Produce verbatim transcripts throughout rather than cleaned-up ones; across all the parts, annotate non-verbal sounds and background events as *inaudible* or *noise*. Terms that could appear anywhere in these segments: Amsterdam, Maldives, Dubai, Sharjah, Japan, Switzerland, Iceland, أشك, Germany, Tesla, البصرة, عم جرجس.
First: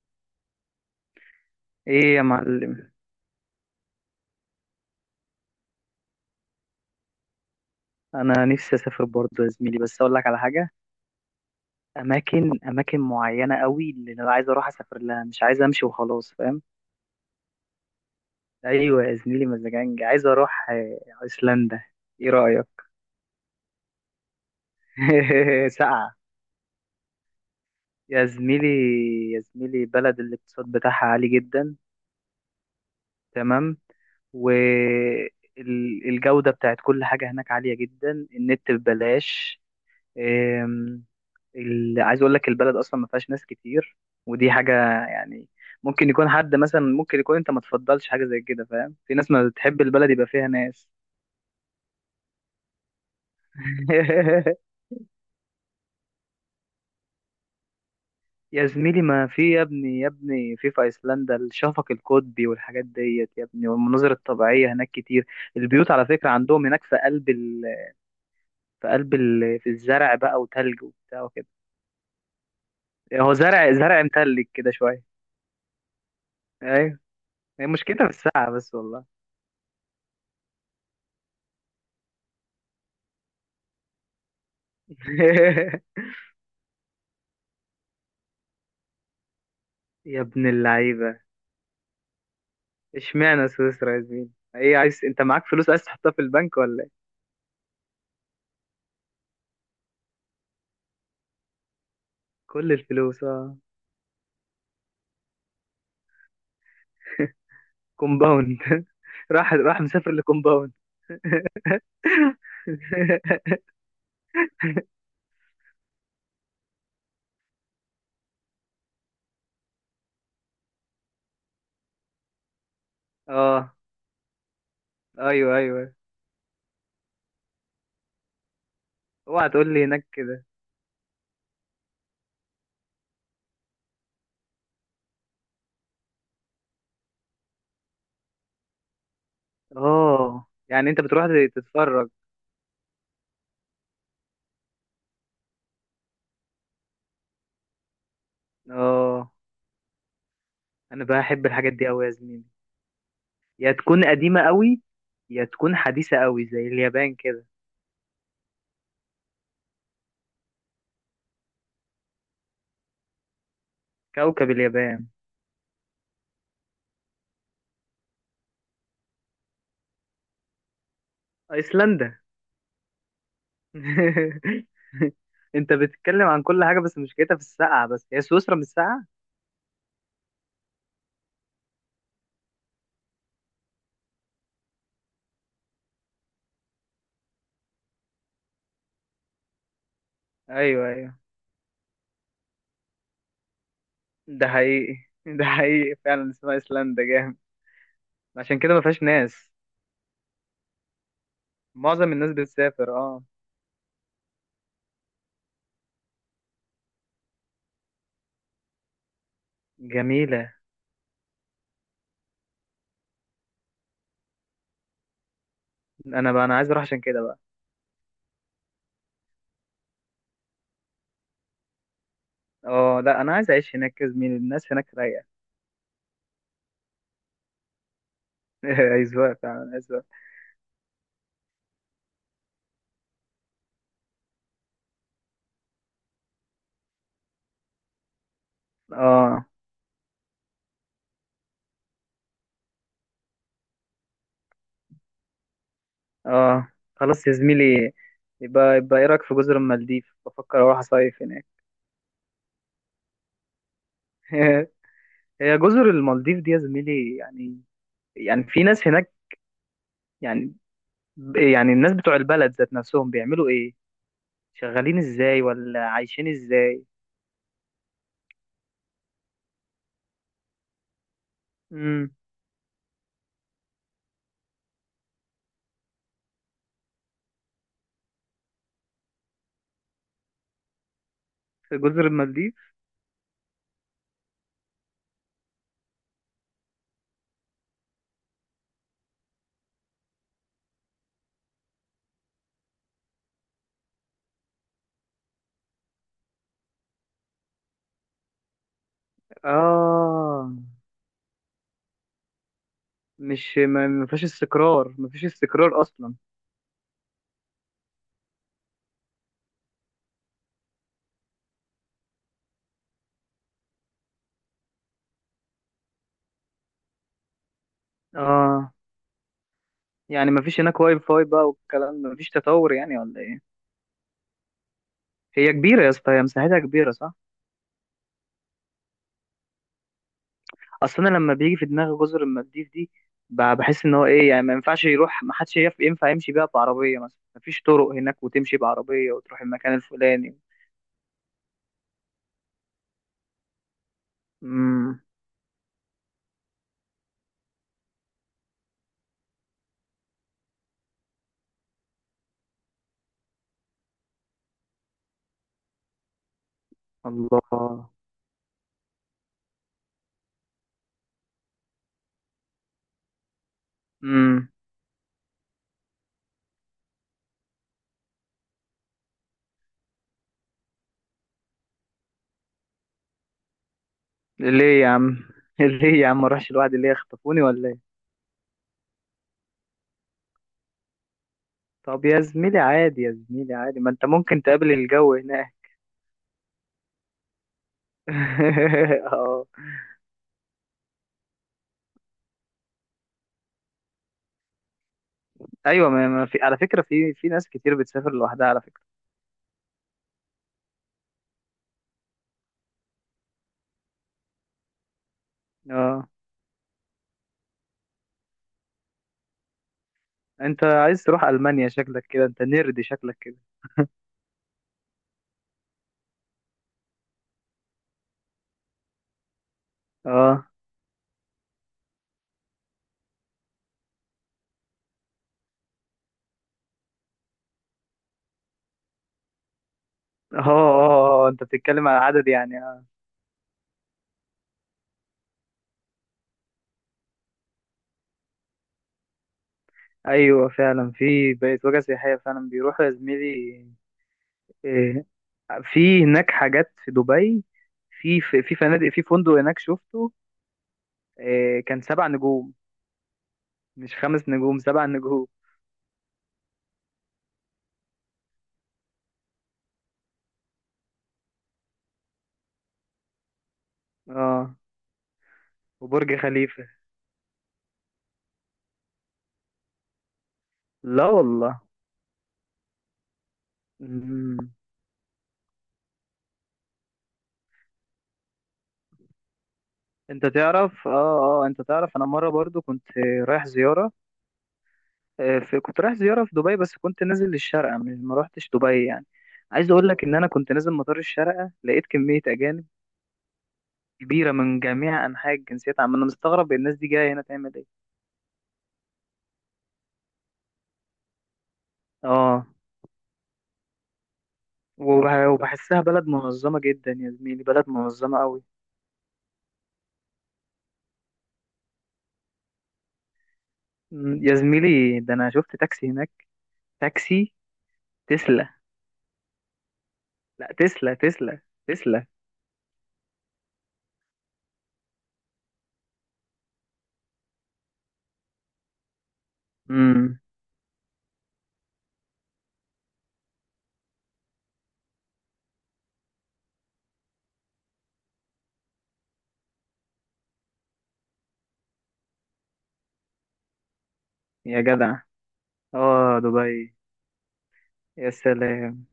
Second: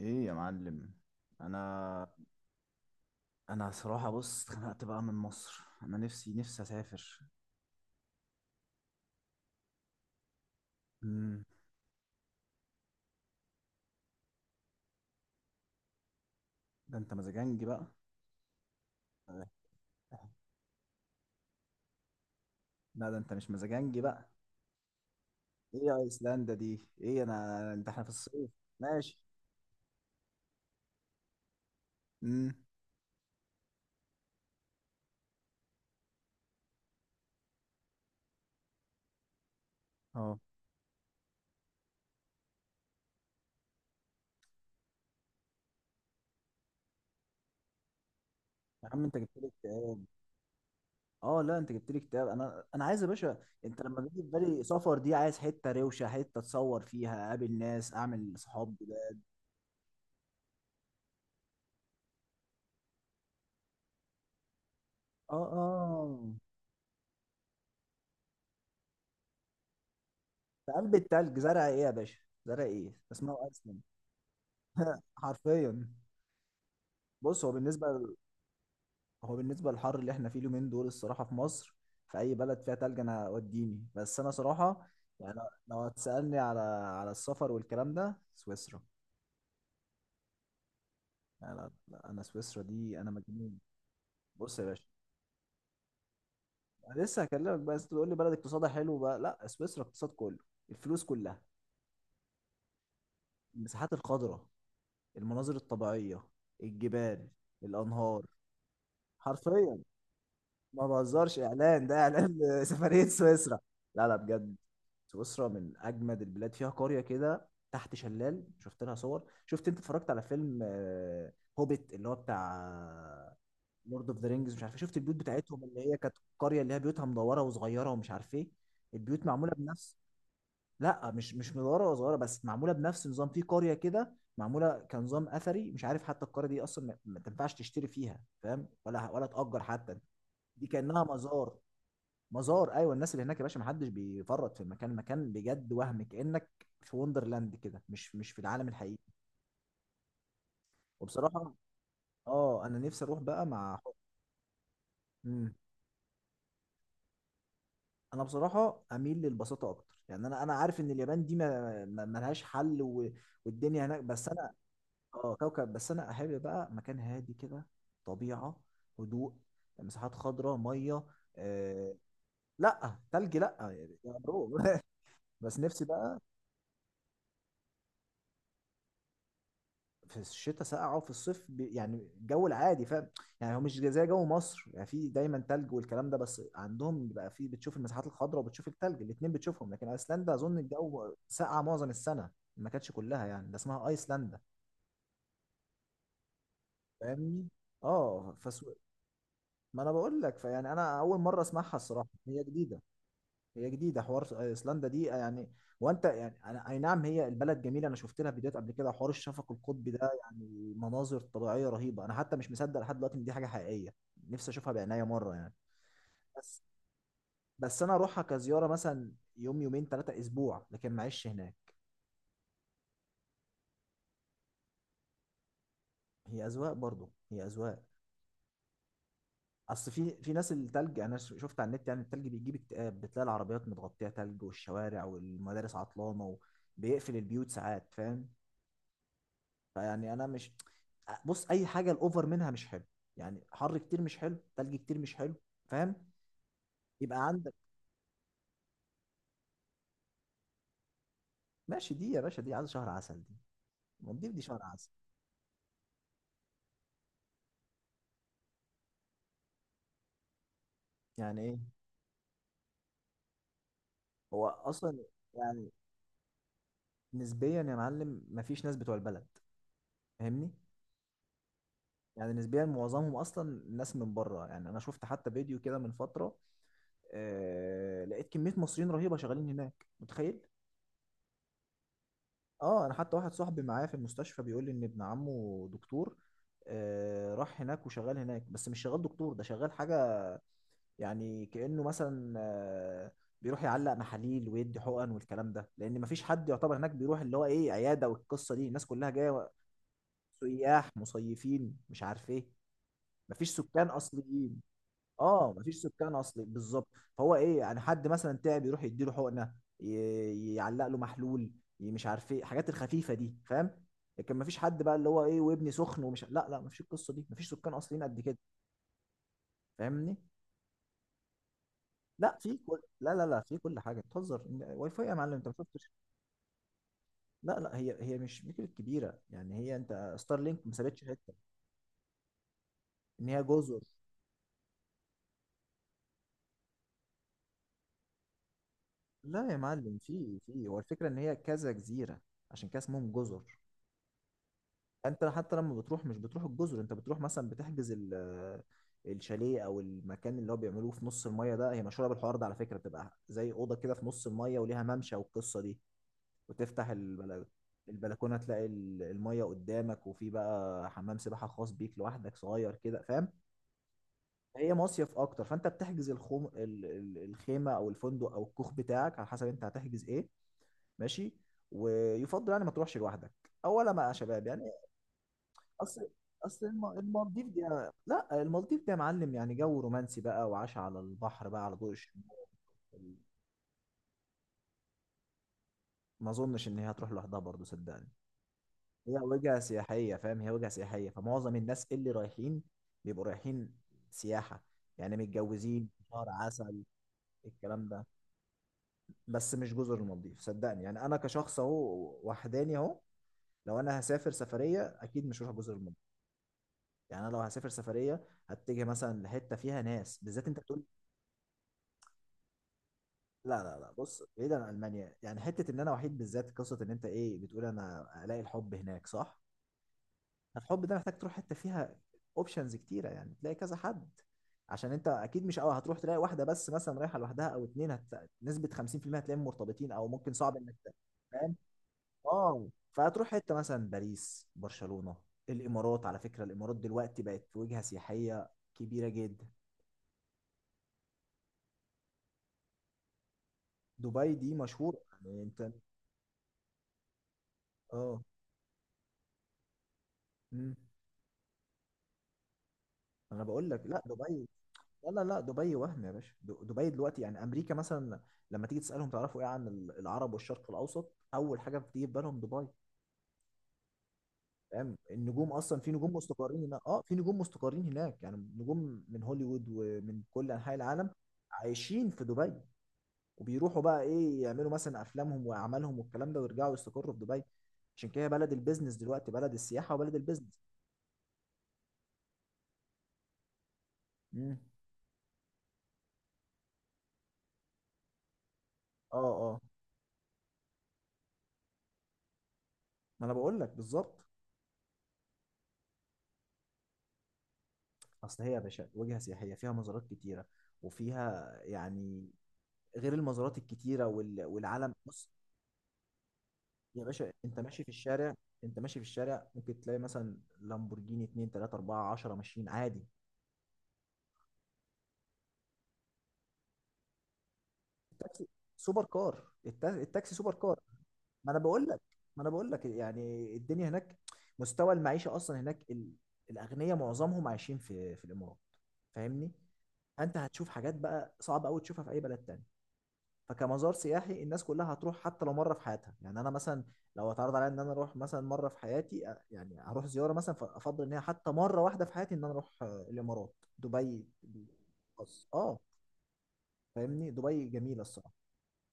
ايه يا معلم. انا ايه يا معلم. انا صراحة، بص، اتخنقت بقى من مصر. انا نفسي نفسي اسافر. انا نفسي اسافر برضه يا زميلي، بس اقول لك على حاجه. امم. اماكن اماكن معينه قوي اللي انا عايز اروح اسافر لها، مش عايز امشي وخلاص، فاهم؟ ده انت مزاجنجي بقى؟ ايوه يا آه. زميلي، مزاجنج. عايز اروح آه، ايسلندا. ايه رايك؟ لا، ده انت مش مزاجنجي بقى. *laughs* ايه يا ساقعه. ايسلندا دي؟ ايه انا انت احنا في يا الصيف؟ زميلي، ماشي. يا زميلي بلد الاقتصاد بتاعها عالي جدا. امم. تمام. والجودة بتاعت كل حاجة هناك عالية جدا، النت ببلاش. اه، آم، ال- عايز اقول لك البلد اصلا ما فيهاش ناس كتير، ودي حاجه يعني. ممكن يكون حد مثلا، ممكن يكون انت ما تفضلش حاجه زي كده، يا فاهم؟ عم في انت ناس جبت ما لي بتحب اكتئاب. البلد يبقى فيها ناس. اه، لا، انت جبت لي اكتئاب. انا انا عايز يا باشا. انت لما بيجي في بالي *laughs* سفر دي، عايز حتة روشة، حتة اتصور فيها، اقابل ناس، اعمل يا صحاب زميلي جداد. ما في، يا ابني يا ابني، في في ايسلندا الشفق القطبي والحاجات ديت يا ابني، والمناظر الطبيعيه هناك كتير. اه، البيوت على فكره اه. عندهم هناك في قلب ال... في قلب ال... في الزرع بقى في وتلج قلب وبتاع التلج وكده. زرع ايه يا باشا؟ زرع ايه هو اسمها زرع ايسلندا؟ زرع متلج كده *laughs* شويه. حرفيا. ايوه. بص، هو هي بالنسبه مشكلتها في الساعه بس والله. هو بالنسبه للحر اللي احنا فيه اليومين دول الصراحه في مصر، في اي بلد فيها تلج انا وديني، بس انا صراحه يعني. لو *laughs* هتسالني على على السفر والكلام ده، سويسرا. يا ابن اللعيبة. يعني لا- لا، انا سويسرا دي انا اشمعنى مجنون. سويسرا يا زميلي؟ بص يا ايه، باشا. عايز انت معاك فلوس عايز تحطها في البنك ولا انا ايه؟ لسه هكلمك بقى، انت تقول لي بلد اقتصادها حلو بقى؟ لا، سويسرا اقتصاد كله. الفلوس كلها. كل الفلوس اه. المساحات الخضراء. المناظر الطبيعيه. الجبال. الانهار. كومباوند. *laughs* راح حرفيا. راح مسافر لكومباوند. ما بهزرش، اعلان *laughs* ده، اعلان. *laughs* سفريه سويسرا. لا، لا، بجد. سويسرا من اجمد البلاد. فيها قريه كده تحت شلال، شفت لها صور. شفت انت اتفرجت على فيلم آه، هوبيت، اللي هو بتاع اه، لورد اوف ذا رينجز، مش عارف إيه. شفت البيوت ايوه بتاعتهم اللي ايوه. هي كانت قريه، اللي هي بيوتها مدوره وصغيره ومش عارف ايه. البيوت اوعى معموله تقول لي بنفس. هناك كده. لا، مش مش مدوره وصغيره، بس معموله بنفس نظام. في قريه كده معموله كنظام اثري، مش عارف حتى. القريه دي اصلا ما ما تنفعش تشتري فيها، فاهم، ولا ولا تأجر حتى. اه دي يعني انت كأنها بتروح مزار. تتفرج. مزار، ايوه. الناس اللي هناك يا باشا ما حدش بيفرط في المكان. مكان بجد، وهم كانك في وندرلاند كده، مش مش في العالم الحقيقي. اه انا بحب وبصراحه، الحاجات دي قوي يا زميلي. اه، انا نفسي اروح بقى يا مع حب. تكون قديمة قوي، يا مم. تكون حديثة قوي زي اليابان كده. انا بصراحه اميل للبساطه اكتر. يعني انا انا عارف ان اليابان دي ما ما- ما لهاش حل و... والدنيا هناك، بس كوكب انا. اليابان. اه، كوكب. بس انا احب بقى مكان هادي كده. طبيعه. هدوء. مساحات خضراء، ميه. آه... ايسلندا. لا تلج لا. يا برو. *laughs* *laughs* بس انت نفسي بقى. بتتكلم عن كل حاجة، بس مشكلتها في السقعة بس، هي سويسرا مش ساقعة. في الشتاء ساقعه، وفي الصيف بي- يعني الجو العادي، فاهم. يعني هو مش زي جو مصر يعني، في دايما تلج والكلام ده، بس عندهم بيبقى في، بتشوف المساحات الخضراء وبتشوف التلج، الاتنين بتشوفهم. لكن ايسلندا اظن ايوه الجو ايوه. ساقعه معظم السنه، ما كانتش كلها يعني، ده اسمها ايسلندا. ده حقيقي. *laughs* ده حقيقي فعلا اسمها ايسلندا، جامد. فاهمني. اه، عشان فسو... كده ما فيهاش ناس. ما انا بقول لك. فيعني انا اول مره اسمعها الصراحه، معظم الناس هي جديده. بتسافر اه. هي جديده حوار س- ايسلندا دي آه، يعني وانت يعني، أنا اي نعم هي البلد جميله. انا شفت لها فيديوهات قبل كده حوار الشفق القطبي ده، جميلة. يعني مناظر طبيعيه رهيبه. انا حتى مش مصدق لحد دلوقتي ان دي حاجه حقيقيه. نفسي اشوفها بعناية مره يعني. انا بقى، انا بس عايز اروح عشان كده بقى. بس انا اروحها كزياره مثلا، يوم يومين ثلاثه اسبوع، لكن معيش هناك. اه لا، انا عايز اعيش هناك يا زميلي، الناس هناك رايقة. هي اذواق برضو، هي اذواق. *laughs* ايزواق فعلا اصل ايزواق. في في ناس التلج انا ش- شفت على النت، يعني التلج بيجيب اكتئاب، بتلاقي العربيات متغطيه تلج والشوارع والمدارس عطلانه، وبيقفل البيوت ساعات، فاهم. اه فيعني انا مش، بص، اي حاجه الاوفر منها مش حلو. يعني حر كتير مش حلو، تلج كتير مش حلو. فاهم. اه. يبقى خلاص يا عندك. زميلي. يبقى يبقى ايه رايك في جزر المالديف؟ بفكر اروح اصيف هناك. ماشي، دي يا باشا دي عايز شهر عسل دي. المالديف دي شهر *laughs* عسل. هي جزر المالديف دي يا زميلي، يعني، يعني في ناس هناك؟ يعني، يعني ايه؟ يعني الناس بتوع البلد ذات نفسهم بيعملوا ايه؟ هو شغالين اصلا ازاي يعني، ولا عايشين ازاي؟ نسبيا يا معلم مفيش ناس بتوع البلد، فاهمني. امم. يعني نسبيا معظمهم اصلا ناس من بره. يعني انا شفت حتى فيديو كده من فتره، آه لقيت كميه مصريين رهيبه شغالين هناك، متخيل؟ في جزر المالديف. اه، انا حتى واحد صاحبي معايا في المستشفى بيقول لي ان ابن عمه دكتور، آه راح هناك وشغال هناك، بس مش شغال دكتور، ده شغال حاجة يعني. كأنه مثلا آه بيروح يعلق محاليل ويدي حقن والكلام ده، لان مفيش حد يعتبر هناك بيروح اللي هو ايه عيادة، والقصة دي الناس كلها جاية اه، سياح، مصيفين، مش عارف ايه. مفيش مش ما سكان ما فيش اصليين. استقرار، ما فيش اه، مفيش استقرار سكان اصلا. اصلي بالظبط. فهو ايه يعني، حد مثلا تعب يروح يديله حقنه، ي- يعلق له محلول، ي- مش عارف ايه الحاجات الخفيفه دي، فاهم. لكن مفيش حد بقى اللي هو ايه وابني سخن ومش، لا، لا، مفيش القصه دي، مفيش سكان اصليين قد كده، اه، فاهمني. يعني ما فيش هناك واي فاي بقى والكلام ده؟ ما فيش لا في تطور كل يعني لا، ولا لا، ايه؟ لا، في كل حاجه، بتهزر واي فاي يا معلم، انت ما هي كبيرة يا شفتش؟ اسطى، هي مساحتها كبيرة صح؟ لا، لا، هي هي مش فكره كبيره يعني، هي انت ستار لينك ما سابتش اصلا حته. لما بيجي في دماغي جزر المالديف دي، ان هي ب- جزر. بحس ان هو ايه يعني، ما ينفعش يروح، ما حدش يف- ينفع يمشي بيها بعربية مثلا، ما فيش طرق هناك وتمشي بعربية وتروح لا يا المكان معلم، في الفلاني. في هو الفكره ان هي كذا جزيره، عشان كده اسمهم جزر. امم. انت حتى لما بتروح، مش بتروح الجزر، انت بتروح مثلا بتحجز ال- آه، الشاليه او المكان اللي هو بيعملوه في نص الميه ده. هي مشهوره بالحوار ده على فكره، بتبقى زي اوضه كده في نص الميه وليها ممشى والقصه دي، وتفتح البلا- الله. البلكونه تلاقي ال- الميه قدامك، وفي بقى حمام سباحه خاص بيك لوحدك صغير كده، فاهم. امم. هي مصيف اكتر، فانت بتحجز الخوم ال- ال- الخيمه او الفندق او الكوخ بتاعك على حسب انت هتحجز ايه. ماشي. ويفضل يعني ما تروحش لوحدك، اولا ما يا شباب يعني. ليه يا عم؟ *laughs* ليه اصل يا عم ما اروحش اصل لوحدي؟ ليه الم- يخطفوني المالديف دي، ولا ايه؟ لا، المالديف دي يا معلم يعني جو رومانسي بقى، وعاش على البحر بقى، على ضوء طب يا الشموع. زميلي عادي، يا زميلي عادي ما انت ممكن تقابل الجو هناك. ما اظنش ان هي هتروح لوحدها برضه، صدقني. *laughs* هي اه. وجهه سياحيه، فاهم؟ هي وجهه سياحيه، فمعظم الناس اللي رايحين بيبقوا رايحين سياحه، يعني ايوه، متجوزين ما ما شهر في على فكره، عسل، في في ناس كتير الكلام ده. بتسافر لوحدها على فكره. بس مش جزر المالديف صدقني، يعني انا كشخص اهو وحداني اهو، لو انا هسافر سفريه اكيد مش هروح جزر المالديف. اه يعني انا لو هسافر سفريه هتجي مثلا لحته فيها ناس، بالذات انت انت بتقول، عايز تروح المانيا شكلك كده، انت نيرد شكلك كده. لا، لا، لا، بص بعيدا عن المانيا يعني، حته ان انا وحيد بالذات، قصه ان انت ايه بتقول انا الاقي الحب هناك، صح؟ اه الحب ده محتاج تروح حته فيها اوبشنز كتيره، يعني تلاقي كذا حد. عشان انت اكيد مش أول هتروح تلاقي واحده بس مثلا رايحه لوحدها، او اتنين، هت... نسبه خمسين في المية هتلاقيهم مرتبطين، او ممكن اه اه صعب انك ت- آه، آه. انت فاهم بتتكلم على عدد يعني اه، اه. فهتروح حته مثلا باريس، برشلونه. الامارات على فكره، الامارات دلوقتي بقت وجهه سياحيه كبيره جدا. ايوه فعلا، في بقت وجهه سياحيه فعلا، بيروحوا يا زميلي. دبي دي مشهور إيه، يعني، انت. في هناك حاجات في دبي. في اه في في فنادق، في فندق هناك شفته مم. آه، كان سبع نجوم. انا بقول لك، مش لا، خمس دبي، نجوم سبع لا، لا، نجوم لا، دبي وهم يا باشا. د- دبي دلوقتي يعني امريكا مثلا، لما تيجي تسالهم تعرفوا ايه عن ال- العرب والشرق الاوسط، اول حاجه بتيجي في بالهم دبي، اه، فاهم. النجوم اصلا، في وبرج نجوم مستقرين خليفة. هناك، اه، في نجوم مستقرين هناك يعني، نجوم من هوليوود ومن كل انحاء لا العالم والله. عايشين في دبي، وبيروحوا بقى مم. ايه يعملوا مثلا افلامهم واعمالهم والكلام ده، ويرجعوا يستقروا في دبي. عشان كده هي بلد البيزنس دلوقتي، بلد السياحه وبلد انت البيزنس. تعرف اه. اه انت تعرف، انا مرة برضو كنت رايح زيارة. امم. آه، في كنت رايح زيارة في دبي، بس كنت نازل للشارقة، مش ما روحتش دبي يعني. اه، اه. عايز اقول لك ان انا كنت نازل مطار الشارقة، لقيت كمية اجانب ما انا بقول لك بالظبط. كبيرة من جميع انحاء الجنسيات. عم انا مستغرب الناس دي جاية هنا تعمل ايه. اصل هي يا باشا وجهه سياحيه فيها مزارات كتيره، وفيها يعني، اه، غير المزارات الكتيره وال- والعلم وبح- بص وبحسها بلد منظمة جدا يا يا باشا، زميلي، انت بلد ماشي في منظمة الشارع. قوي. انت ماشي في الشارع ممكن تلاقي مثلا لامبورجيني اتنين تلاتة اربعة عشرة ماشيين عادي. مم، يا زميلي ده أنا شفت تاكسي هناك. تاكسي التاكسي تسلا. سوبر كار، التا- التاكسي لا سوبر كار. تسلا، تسلا، ما انا بقول لك، تسلا. ما انا بقول لك يعني. الدنيا هناك، مستوى المعيشه اصلا هناك، ال- الاغنياء معظمهم عايشين في في الامارات، فاهمني. امم. انت هتشوف حاجات بقى صعب قوي تشوفها في اي بلد تاني. فكمزار سياحي الناس كلها هتروح حتى لو مره في حياتها. يعني انا مثلا لو اتعرض عليا ان انا اروح مثلا مره في حياتي أ- يعني هروح زياره مثلا، فافضل ان هي حتى مره واحده في حياتي ان انا اروح آه، الامارات دبي، يا جدع. بس اه. اه دبي. فاهمني، دبي جميله يا الصراحه. سلام.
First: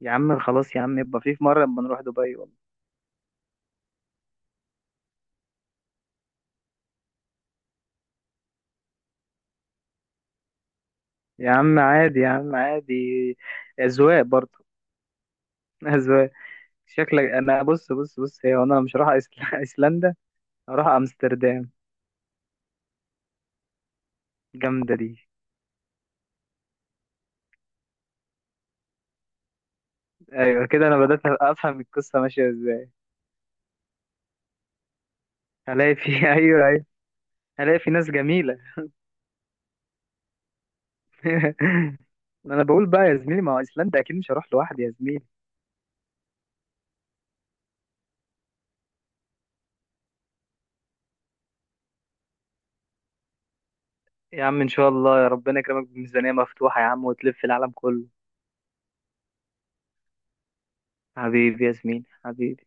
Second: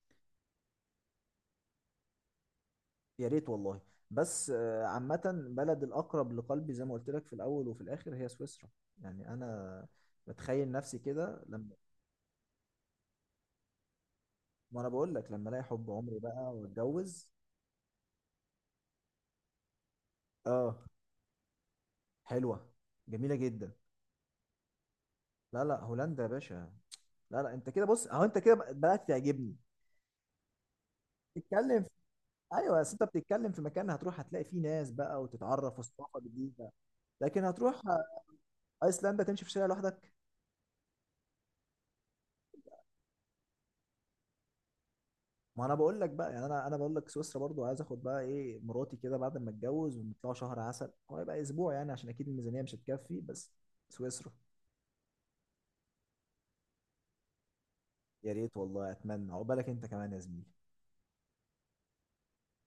يا عم خلاص يا عم، يبقى في، في مرة لما نروح دبي والله. يا ريت والله. بس آه، عامه بلد الاقرب لقلبي زي ما قلت لك في الاول وفي الاخر هي سويسرا. يعني انا بتخيل نفسي كده يا لما، عم عادي يا عم عادي، أذواق برضه. ما انا بقول لك، لما الاقي *laughs* حب عمري أذواق. بقى شكلك واتجوز. أنا، بص بص بص، هي أنا مش رايح أيسل- أيسلندا. اه. هروح أمستردام. حلوه، جميله جدا. جامدة دي. لا، لا، هولندا يا باشا. لا، لا، انت كده بص اهو، انت كده بدأت تعجبني. أيوة كده، أنا بدأت أفهم بتتكلم في... القصة ماشية ايوه إزاي. بس انت بتتكلم في مكان هتروح هتلاقي فيه ناس بقى وتتعرف هلاقي في وثقافه *laughs* جديده. ايوه. لكن هلاقي هتروح في ناس جميلة. ايسلندا تمشي في شارع لوحدك. *laughs* انا بقول بقى يا زميلي، ما هو ايسلندا اكيد مش هروح لوحدي يا زميلي. ما انا بقول لك بقى، يعني انا انا بقول لك سويسرا برضو، عايز اخد بقى ايه مراتي كده بعد ما اتجوز ونطلع شهر عسل، هو يبقى اسبوع يعني عشان اكيد الميزانيه مش هتكفي، بس سويسرا. يا عم ان شاء الله، يا ربنا يكرمك بميزانية مفتوحة يا عم وتلف العالم كله. يا ريت والله، اتمنى عقبالك انت كمان يا زميلي. حبيبي يا زميلي حبيبي.